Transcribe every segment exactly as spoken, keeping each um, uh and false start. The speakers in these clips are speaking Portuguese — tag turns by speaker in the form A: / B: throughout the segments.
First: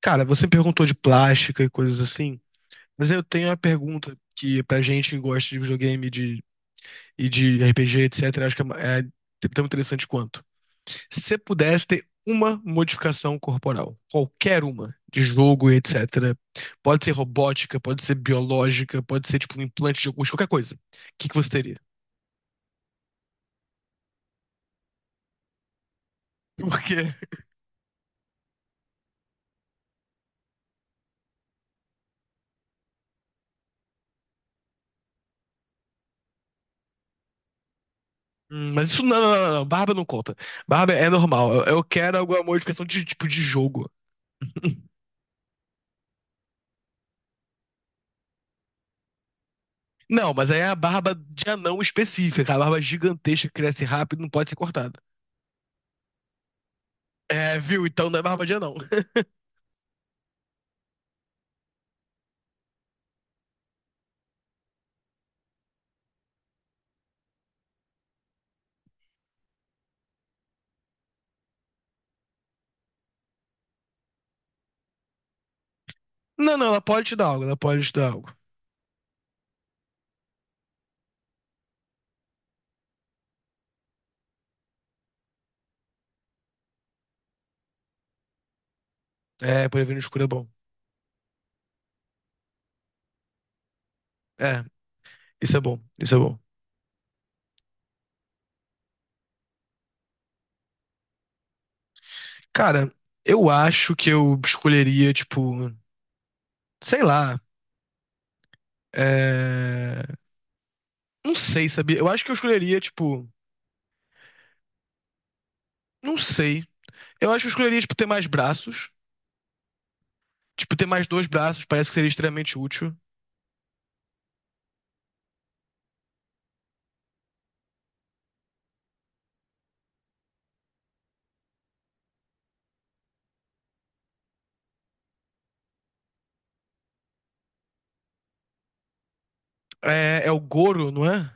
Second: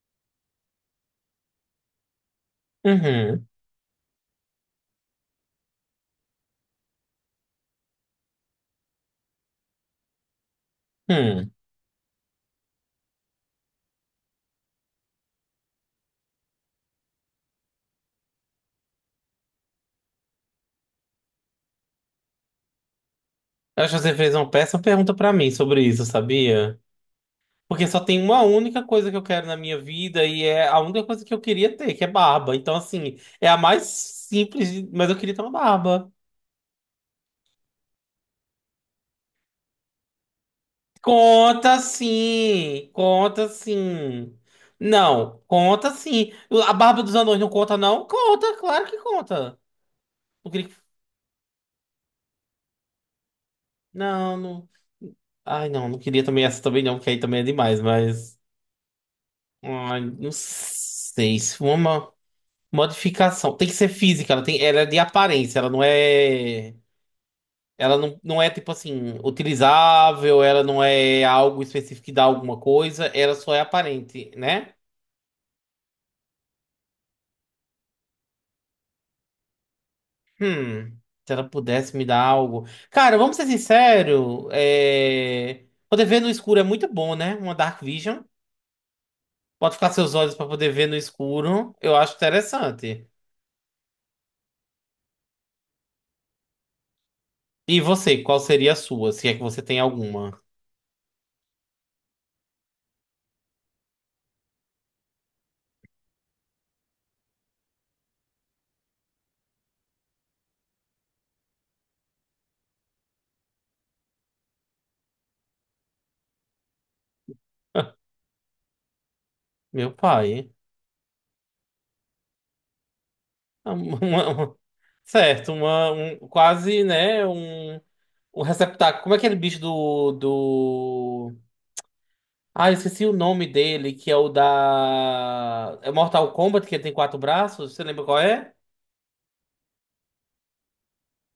A: Cara, você perguntou de plástica e coisas assim, mas eu
B: Uhum.
A: tenho uma pergunta que pra gente que gosta de videogame de, e de R P G, etcétera, acho que é, é é tão interessante quanto. Se você
B: Hum.
A: pudesse ter uma modificação corporal, qualquer uma, de jogo e etcétera, pode ser robótica, pode ser biológica, pode ser tipo um implante de alguns, qualquer coisa, o que que você teria?
B: Eu acho que você fez uma péssima pergunta pra mim sobre isso, sabia?
A: Porque,
B: Porque só tem uma única coisa que eu quero na minha vida e é a única coisa que eu queria ter, que é barba. Então, assim, é a mais simples, de- mas eu queria ter uma barba.
A: hum, mas isso não, não, não, não, barba não conta. Barba é normal, eu,
B: Conta
A: eu quero alguma modificação
B: sim,
A: de tipo de
B: conta
A: jogo.
B: sim. Não, conta sim. A barba dos anões não conta, não? Conta, claro que conta.
A: Não, mas
B: Não
A: aí é
B: queria...
A: a barba de anão específica, a barba gigantesca que cresce rápido e não
B: Não,
A: pode ser
B: não.
A: cortada.
B: Ai, não, não queria também essa também não, que aí também é
A: É,
B: demais,
A: viu? Então não é
B: mas.
A: barba de anão.
B: Ai, não sei se uma. Modificação. Tem que ser física, ela tem, ela é de aparência, ela não é. Ela não, não é tipo assim, utilizável, ela não é algo específico que dá alguma coisa, ela só é aparente, né?
A: Não, não, ela pode te dar algo, ela pode te dar algo.
B: Hum, se ela pudesse me dar algo. Cara, vamos ser sinceros, é... poder ver no escuro é muito bom, né? Uma Dark Vision.
A: É,
B: Pode
A: poder
B: ficar
A: ver no
B: seus
A: escuro é
B: olhos para
A: bom.
B: poder ver no escuro, eu acho interessante.
A: É, isso é bom, isso é bom.
B: E você, qual seria a sua, se é que você tem alguma?
A: Cara, eu acho que eu escolheria, tipo, sei lá, é... não sei, sabia? Eu acho que eu escolheria, tipo, não sei. Eu acho que eu escolheria, tipo, ter mais braços.
B: Meu pai.
A: Tipo, ter mais dois braços parece que seria extremamente útil.
B: Uma- uma- certo, uma, um, quase, né, um, um receptáculo. Como é aquele bicho do, do... Ah, eu esqueci o nome dele, que é o da... É Mortal Kombat, que ele tem quatro braços? Você lembra qual é?
A: É, é o Goro, não é?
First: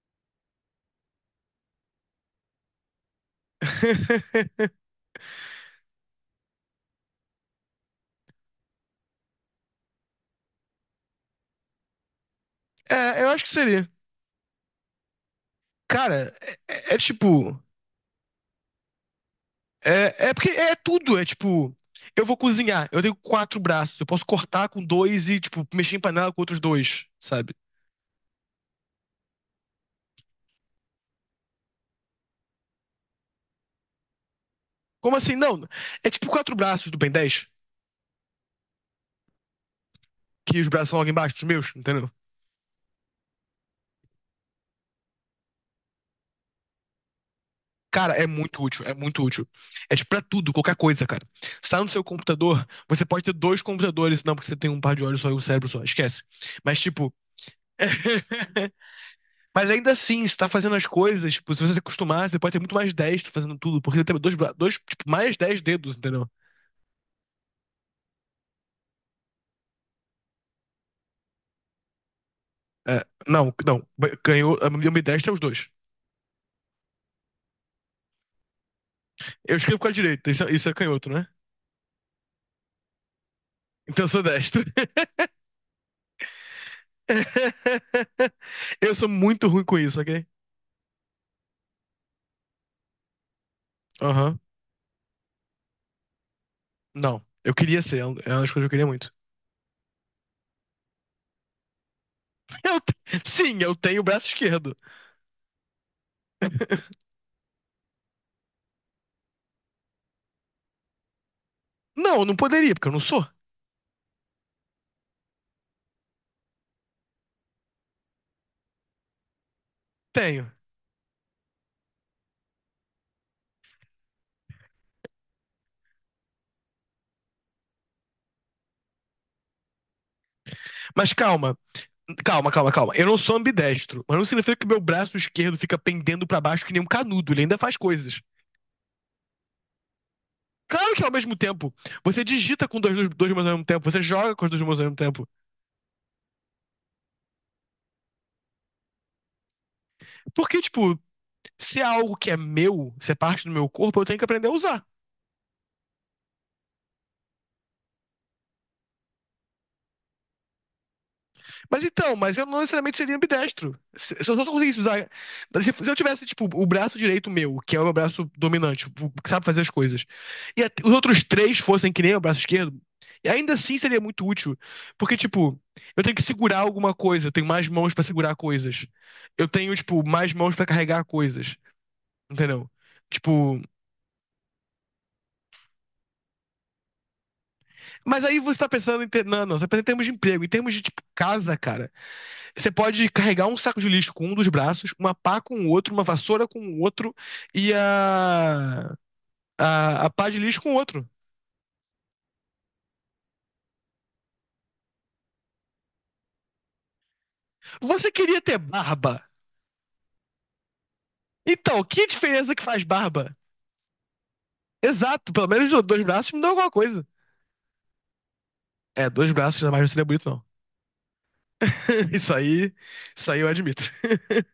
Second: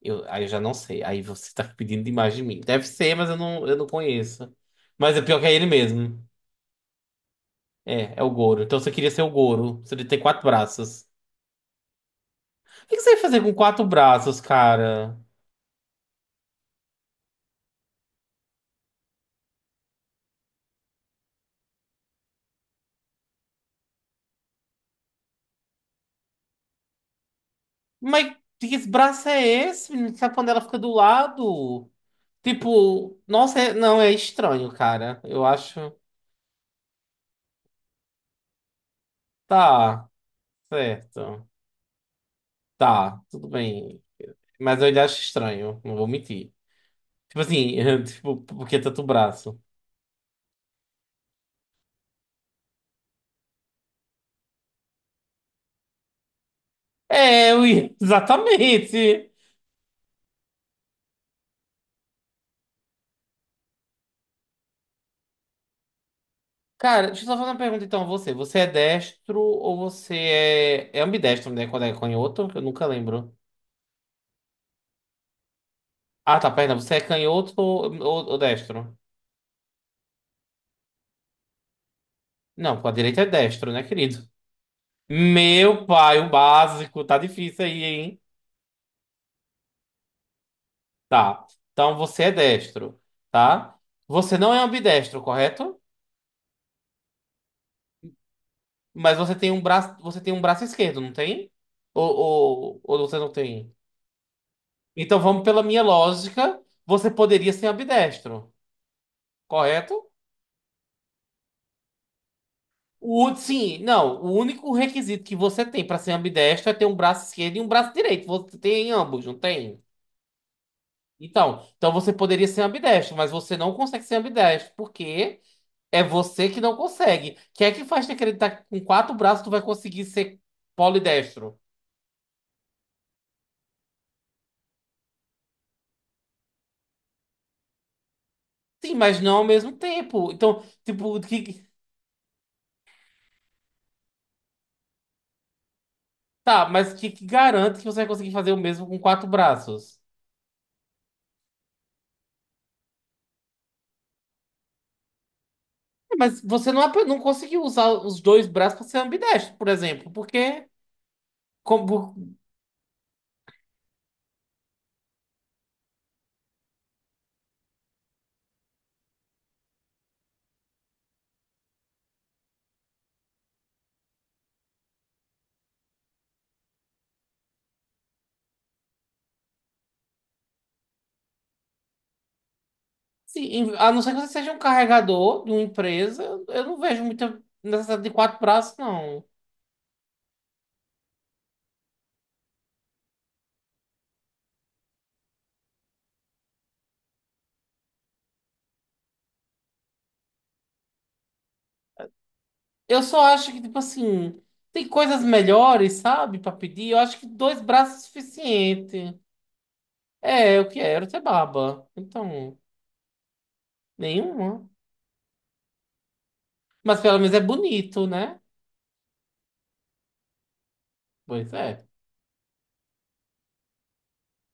B: Eu, aí eu já não sei. Aí você tá pedindo demais de mim. Deve ser, mas eu não, eu não conheço. Mas é pior que é ele mesmo. É, é o Goro. Então você queria ser o Goro. Você tem quatro braços. O que que você ia
A: É, eu
B: fazer
A: acho que
B: com quatro
A: seria.
B: braços, cara?
A: Cara, é, é- é tipo. É, é porque é tudo. É tipo. Eu vou cozinhar, eu tenho quatro braços, eu posso cortar com dois e, tipo, mexer em panela com outros dois, sabe?
B: Mas que braço é esse, menino? Sabe quando ela fica do lado? Tipo, nossa, é- não, é estranho,
A: Como
B: cara.
A: assim?
B: Eu
A: Não.
B: acho.
A: É tipo quatro braços do Ben dez,
B: Tá,
A: que os braços são logo embaixo dos
B: certo.
A: meus, entendeu?
B: Tá, tudo bem. Mas eu ainda acho estranho, não vou mentir. Tipo assim,
A: Cara, é
B: tipo,
A: muito
B: por que
A: útil, é
B: tanto
A: muito útil.
B: braço?
A: É tipo pra tudo, qualquer coisa, cara. Você tá no seu computador, você pode ter dois computadores, não, porque você tem um par de olhos só e um cérebro só, esquece. Mas, tipo.
B: É, eu ia- exatamente.
A: Mas ainda assim, você tá fazendo as coisas, tipo, se você se acostumar, você pode ter muito mais destro fazendo tudo, porque você tem dois, bra- dois tipo, mais dez dedos, entendeu?
B: Cara, deixa eu só fazer uma pergunta então a você. Você é destro ou você é. É ambidestro, né? Quando é canhoto? Eu nunca
A: É,
B: lembro.
A: não, não, canhoto, a minha destra é os dois.
B: Ah, tá, perna. Você é canhoto ou, ou ou destro?
A: Eu escrevo com a direita, isso, é- isso é canhoto, né?
B: Não, com a direita é destro, né,
A: Então eu sou
B: querido?
A: destro.
B: Meu pai, o básico, tá difícil aí, hein?
A: Eu sou muito ruim com isso, ok?
B: Tá. Então você é destro, tá? Você
A: Aham.
B: não é ambidestro, correto?
A: Não, eu queria ser, é um, é uma das coisas que eu queria muito.
B: Mas você tem um braço, você tem um braço esquerdo, não tem? Ou,
A: Eu
B: ou,
A: te-
B: ou você não
A: sim, eu
B: tem?
A: tenho o braço esquerdo.
B: Então vamos pela minha lógica, você poderia ser ambidestro, correto?
A: Não, eu não poderia, porque eu não sou.
B: O, sim, não, o único requisito que você tem para ser ambidestro é ter um braço esquerdo e um braço direito. Você tem ambos, não tem?
A: Tenho.
B: Então, então você poderia ser ambidestro, mas você não consegue ser ambidestro, porque é você que não consegue. Quem é que faz te acreditar que com quatro braços tu vai conseguir ser
A: Mas calma,
B: polidestro?
A: calma, calma, calma. Eu não sou ambidestro, mas não significa que meu braço esquerdo fica pendendo pra baixo que nem um canudo. Ele ainda faz coisas.
B: Sim, mas não ao mesmo tempo. Então,
A: Claro que é ao
B: tipo,
A: mesmo
B: que,
A: tempo, você digita com dois, dois, dois mãos ao mesmo tempo, você joga com as duas mãos ao mesmo tempo.
B: tá, mas que, que garante que você vai conseguir fazer o mesmo com quatro braços?
A: Porque, tipo, se é algo que é meu, se é parte do meu corpo, eu tenho que aprender a usar.
B: É, mas você não, ap- não conseguiu usar os dois braços para ser ambidestro, por exemplo, porque
A: Mas então, mas
B: como,
A: eu não necessariamente seria ambidestro. Se, se eu só conseguisse usar. Se, se eu tivesse, tipo, o braço direito meu, que é o meu braço dominante, o que sabe fazer as coisas, e a- os outros três fossem que nem o braço esquerdo, e ainda assim seria muito útil. Porque, tipo, eu tenho que segurar alguma coisa, eu tenho mais mãos pra segurar coisas. Eu tenho, tipo, mais mãos pra carregar coisas. Entendeu?
B: sim,
A: Tipo.
B: em- a não ser que você seja um carregador de uma empresa, eu não vejo muita necessidade de
A: Mas aí
B: quatro
A: você tá
B: braços,
A: pensando em. Ter.
B: não.
A: Não, não, você tá pensando em termos de emprego, em termos de, tipo, casa, cara. Você pode carregar um saco de lixo com um dos braços, uma pá com o outro, uma vassoura com o outro e a, a, a pá de lixo com o outro.
B: Eu só acho que, tipo assim, tem coisas melhores, sabe, pra pedir. Eu acho que dois braços é
A: Você queria ter
B: suficiente.
A: barba?
B: É, eu quero ter
A: Então,
B: baba.
A: que diferença
B: Então,
A: que faz barba?
B: nenhuma.
A: Exato, pelo menos dois braços me dão alguma
B: Mas
A: coisa.
B: pelo menos é bonito, né?
A: É, dois braços jamais não seria bonito, não.
B: Pois é.
A: Isso aí, isso aí eu admito.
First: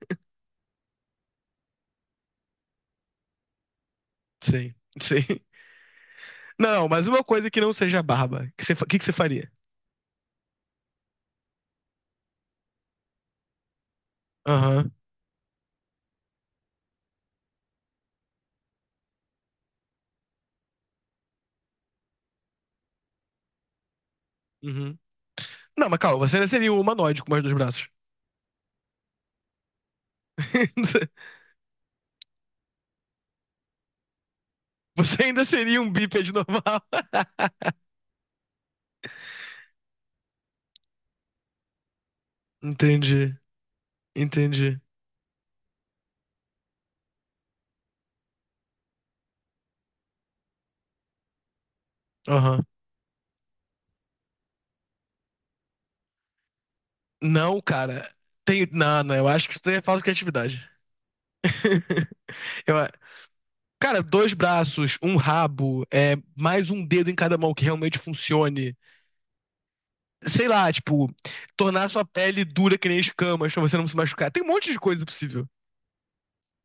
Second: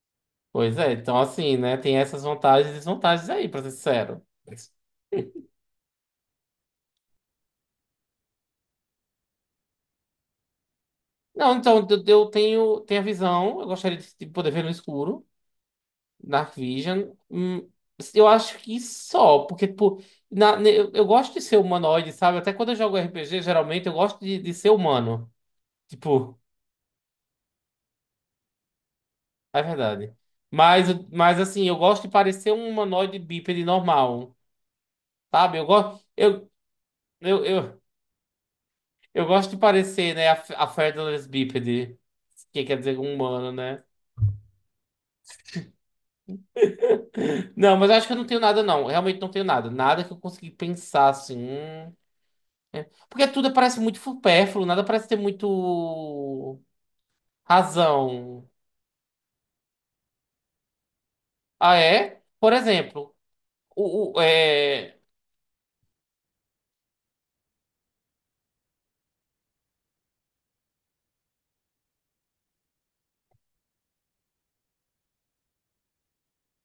B: Pois é. Então, assim, né, tem essas vantagens e desvantagens aí, pra ser sincero.
A: Sim, sim. Não, mas uma coisa que não seja barba, que você, fa- que, que você faria?
B: Não, então, eu eu tenho, tenho a visão. Eu gostaria de de poder ver no
A: Aham,
B: escuro. Dark Vision. Hum, eu acho que só, porque, tipo, na- ne- eu, eu gosto de ser humanoide, sabe? Até quando eu jogo R P G, geralmente eu gosto de, de ser
A: uhum.
B: humano.
A: Não, mas calma,
B: Tipo,
A: você seria um humanoide com mais dois braços.
B: é verdade. Mas, mas assim, eu gosto de parecer um humanoide bípede normal,
A: Você ainda
B: sabe? Eu
A: seria um
B: gosto,
A: bípede
B: eu,
A: normal.
B: eu, eu, eu gosto de parecer, né, a, a featherless bípede, que quer dizer um
A: Entendi,
B: humano, né?
A: entendi.
B: Não, mas eu acho que eu não tenho nada, não. Realmente não tenho nada. Nada que eu consegui pensar, assim. Hum,
A: Aham.
B: porque tudo parece muito supérfluo, nada parece ter muito
A: Não, cara.
B: razão.
A: Tem. Não, não, eu acho que isso daí é falta de criatividade.
B: Ah, é? Por
A: Eu.
B: exemplo,
A: Cara,
B: o, o-
A: dois braços,
B: é,
A: um rabo, é, mais um dedo em cada mão que realmente funcione. Sei lá, tipo, tornar sua pele dura que nem escamas pra você não se machucar. Tem um monte de coisa possível.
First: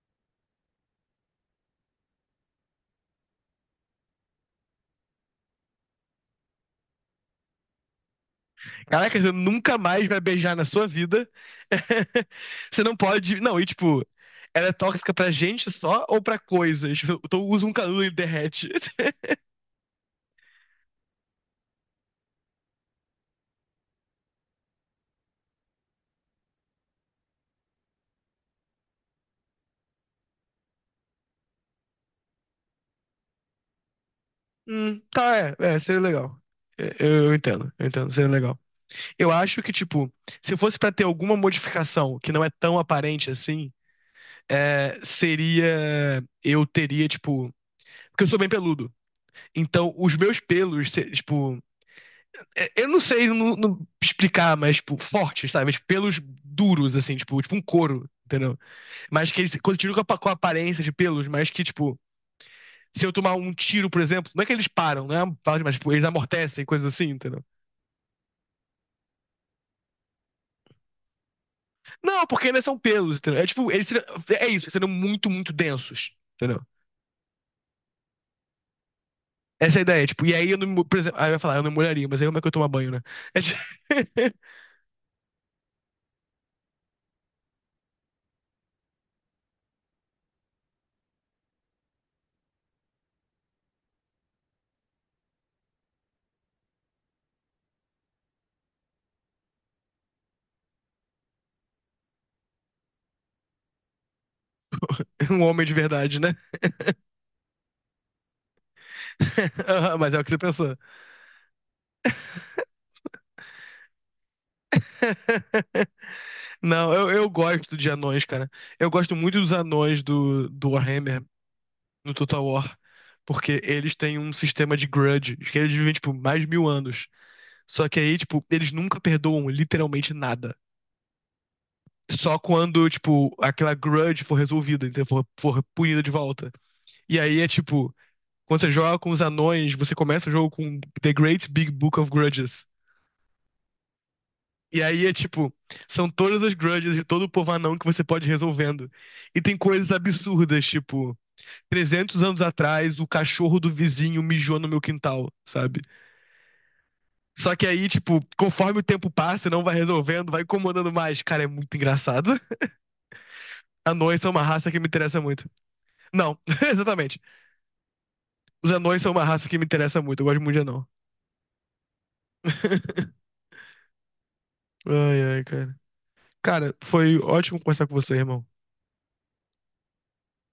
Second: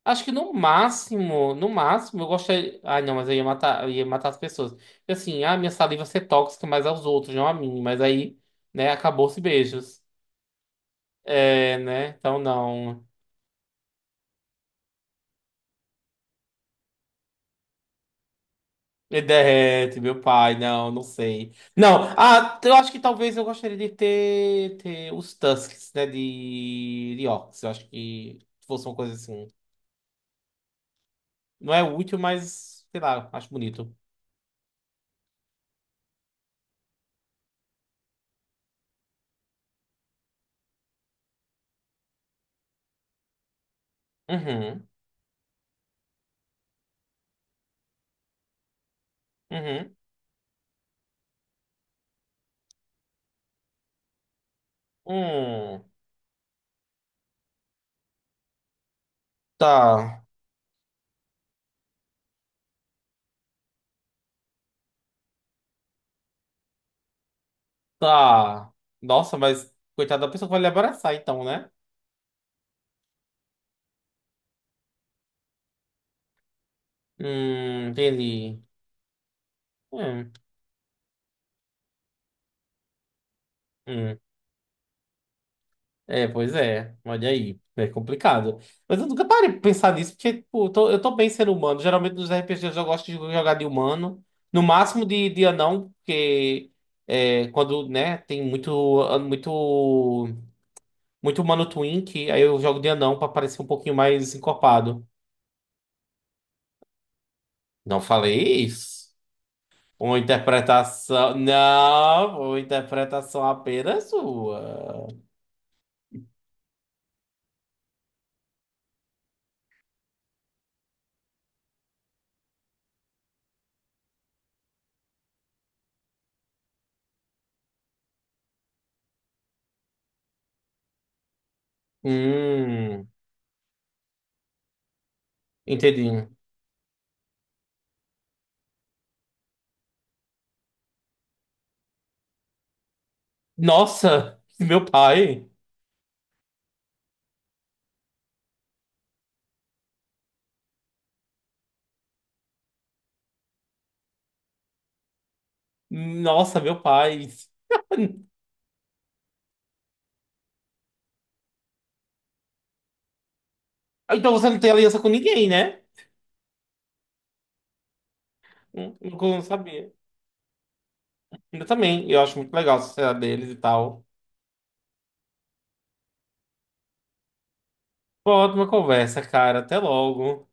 B: acho que no máximo, no máximo, eu gostaria. Ai, não, mas eu ia matar, eu ia matar as pessoas. Porque assim, ah, minha saliva ia ser tóxica mais aos outros, não a mim. Mas aí, né,
A: Caraca, você
B: acabou-se
A: nunca
B: beijos.
A: mais vai beijar na sua vida.
B: É, né? Então
A: Você não
B: não.
A: pode. Não, e tipo, ela é tóxica pra gente só ou pra coisas? Eu tô- uso um canudo e derrete.
B: Me derrete, meu pai. Não, não sei. Não, ah, eu acho que talvez eu gostaria de ter, ter os Tusks, né? De, de Orcs. Eu acho que fosse uma coisa assim. Não é útil, mas sei lá, acho bonito.
A: Hum, tá, é, é, seria legal. É, Eu, eu entendo, eu entendo, seria legal. Eu acho que, tipo, se fosse pra ter alguma modificação que não é tão aparente assim,
B: Uhum,
A: é, seria. Eu teria, tipo. Porque eu sou bem peludo. Então,
B: uhum.
A: os meus pelos, se- tipo. Eu não sei no- no explicar, mas, tipo, fortes, sabe?
B: Hum,
A: Tipo, pelos duros, assim, tipo, tipo um couro, entendeu? Mas que eles continuam com a,
B: tá,
A: com a aparência de pelos, mas que, tipo, se eu tomar um tiro, por exemplo, não é que eles param, né? Mas, tipo, eles amortecem, coisas assim, entendeu?
B: tá. Nossa, mas coitada da pessoa que vai lhe abraçar, então, né?
A: Não, porque ainda são pelos, entendeu? É tipo, eles serão- é isso, eles serão muito, muito densos, entendeu?
B: Hum, entendi.
A: Essa é a ideia, tipo,
B: Hum,
A: e aí eu não, por exemplo, aí eu ia falar, eu não molharia, mas aí como é que eu tomo banho, né? É tipo,
B: hum. É, pois é. Olha aí. É complicado. Mas eu nunca parei pra pensar nisso, porque tipo, eu tô, eu tô bem ser humano. Geralmente nos R P Gs eu gosto de jogar de humano. No máximo de, de anão, porque é, quando, né, tem muito, muito, muito humano twink, aí eu jogo de anão pra parecer um pouquinho mais encorpado.
A: um homem de verdade, né?
B: Não falei isso.
A: Aham. Mas
B: Uma
A: é o que você pensou.
B: interpretação. Não, uma interpretação apenas sua.
A: Não, eu, eu gosto de anões, cara. Eu gosto muito dos anões do, do Warhammer no Total War, porque eles têm um sistema de grudge, que eles vivem, tipo, mais de mil anos. Só que aí, tipo, eles nunca perdoam literalmente nada. Só quando,
B: Hum,
A: tipo, aquela grudge for resolvida, então for, for punida de
B: entendi.
A: volta. E aí é tipo, quando você joga com os anões, você começa o jogo com The Great Big Book of Grudges.
B: Nossa,
A: E
B: meu
A: aí é
B: pai.
A: tipo, são todas as grudges de todo o povo anão que você pode ir resolvendo. E tem coisas absurdas, tipo, trezentos anos atrás, o cachorro do vizinho mijou no meu quintal, sabe?
B: Nossa, meu pai.
A: Só que aí, tipo, conforme o tempo passa, não vai resolvendo, vai incomodando mais. Cara, é muito engraçado.
B: Ah,
A: Anões são
B: então
A: uma
B: você não
A: raça
B: tem
A: que me
B: aliança com
A: interessa
B: ninguém,
A: muito.
B: né?
A: Não, exatamente. Os
B: Hum,
A: anões são uma
B: nunca eu não
A: raça que me
B: sabia.
A: interessa muito. Eu gosto muito de anão.
B: Eu também. Eu acho muito legal a sociedade deles e tal.
A: Ai, ai, cara. Cara, foi ótimo conversar com você,
B: Foi uma
A: irmão.
B: ótima conversa, cara. Até logo.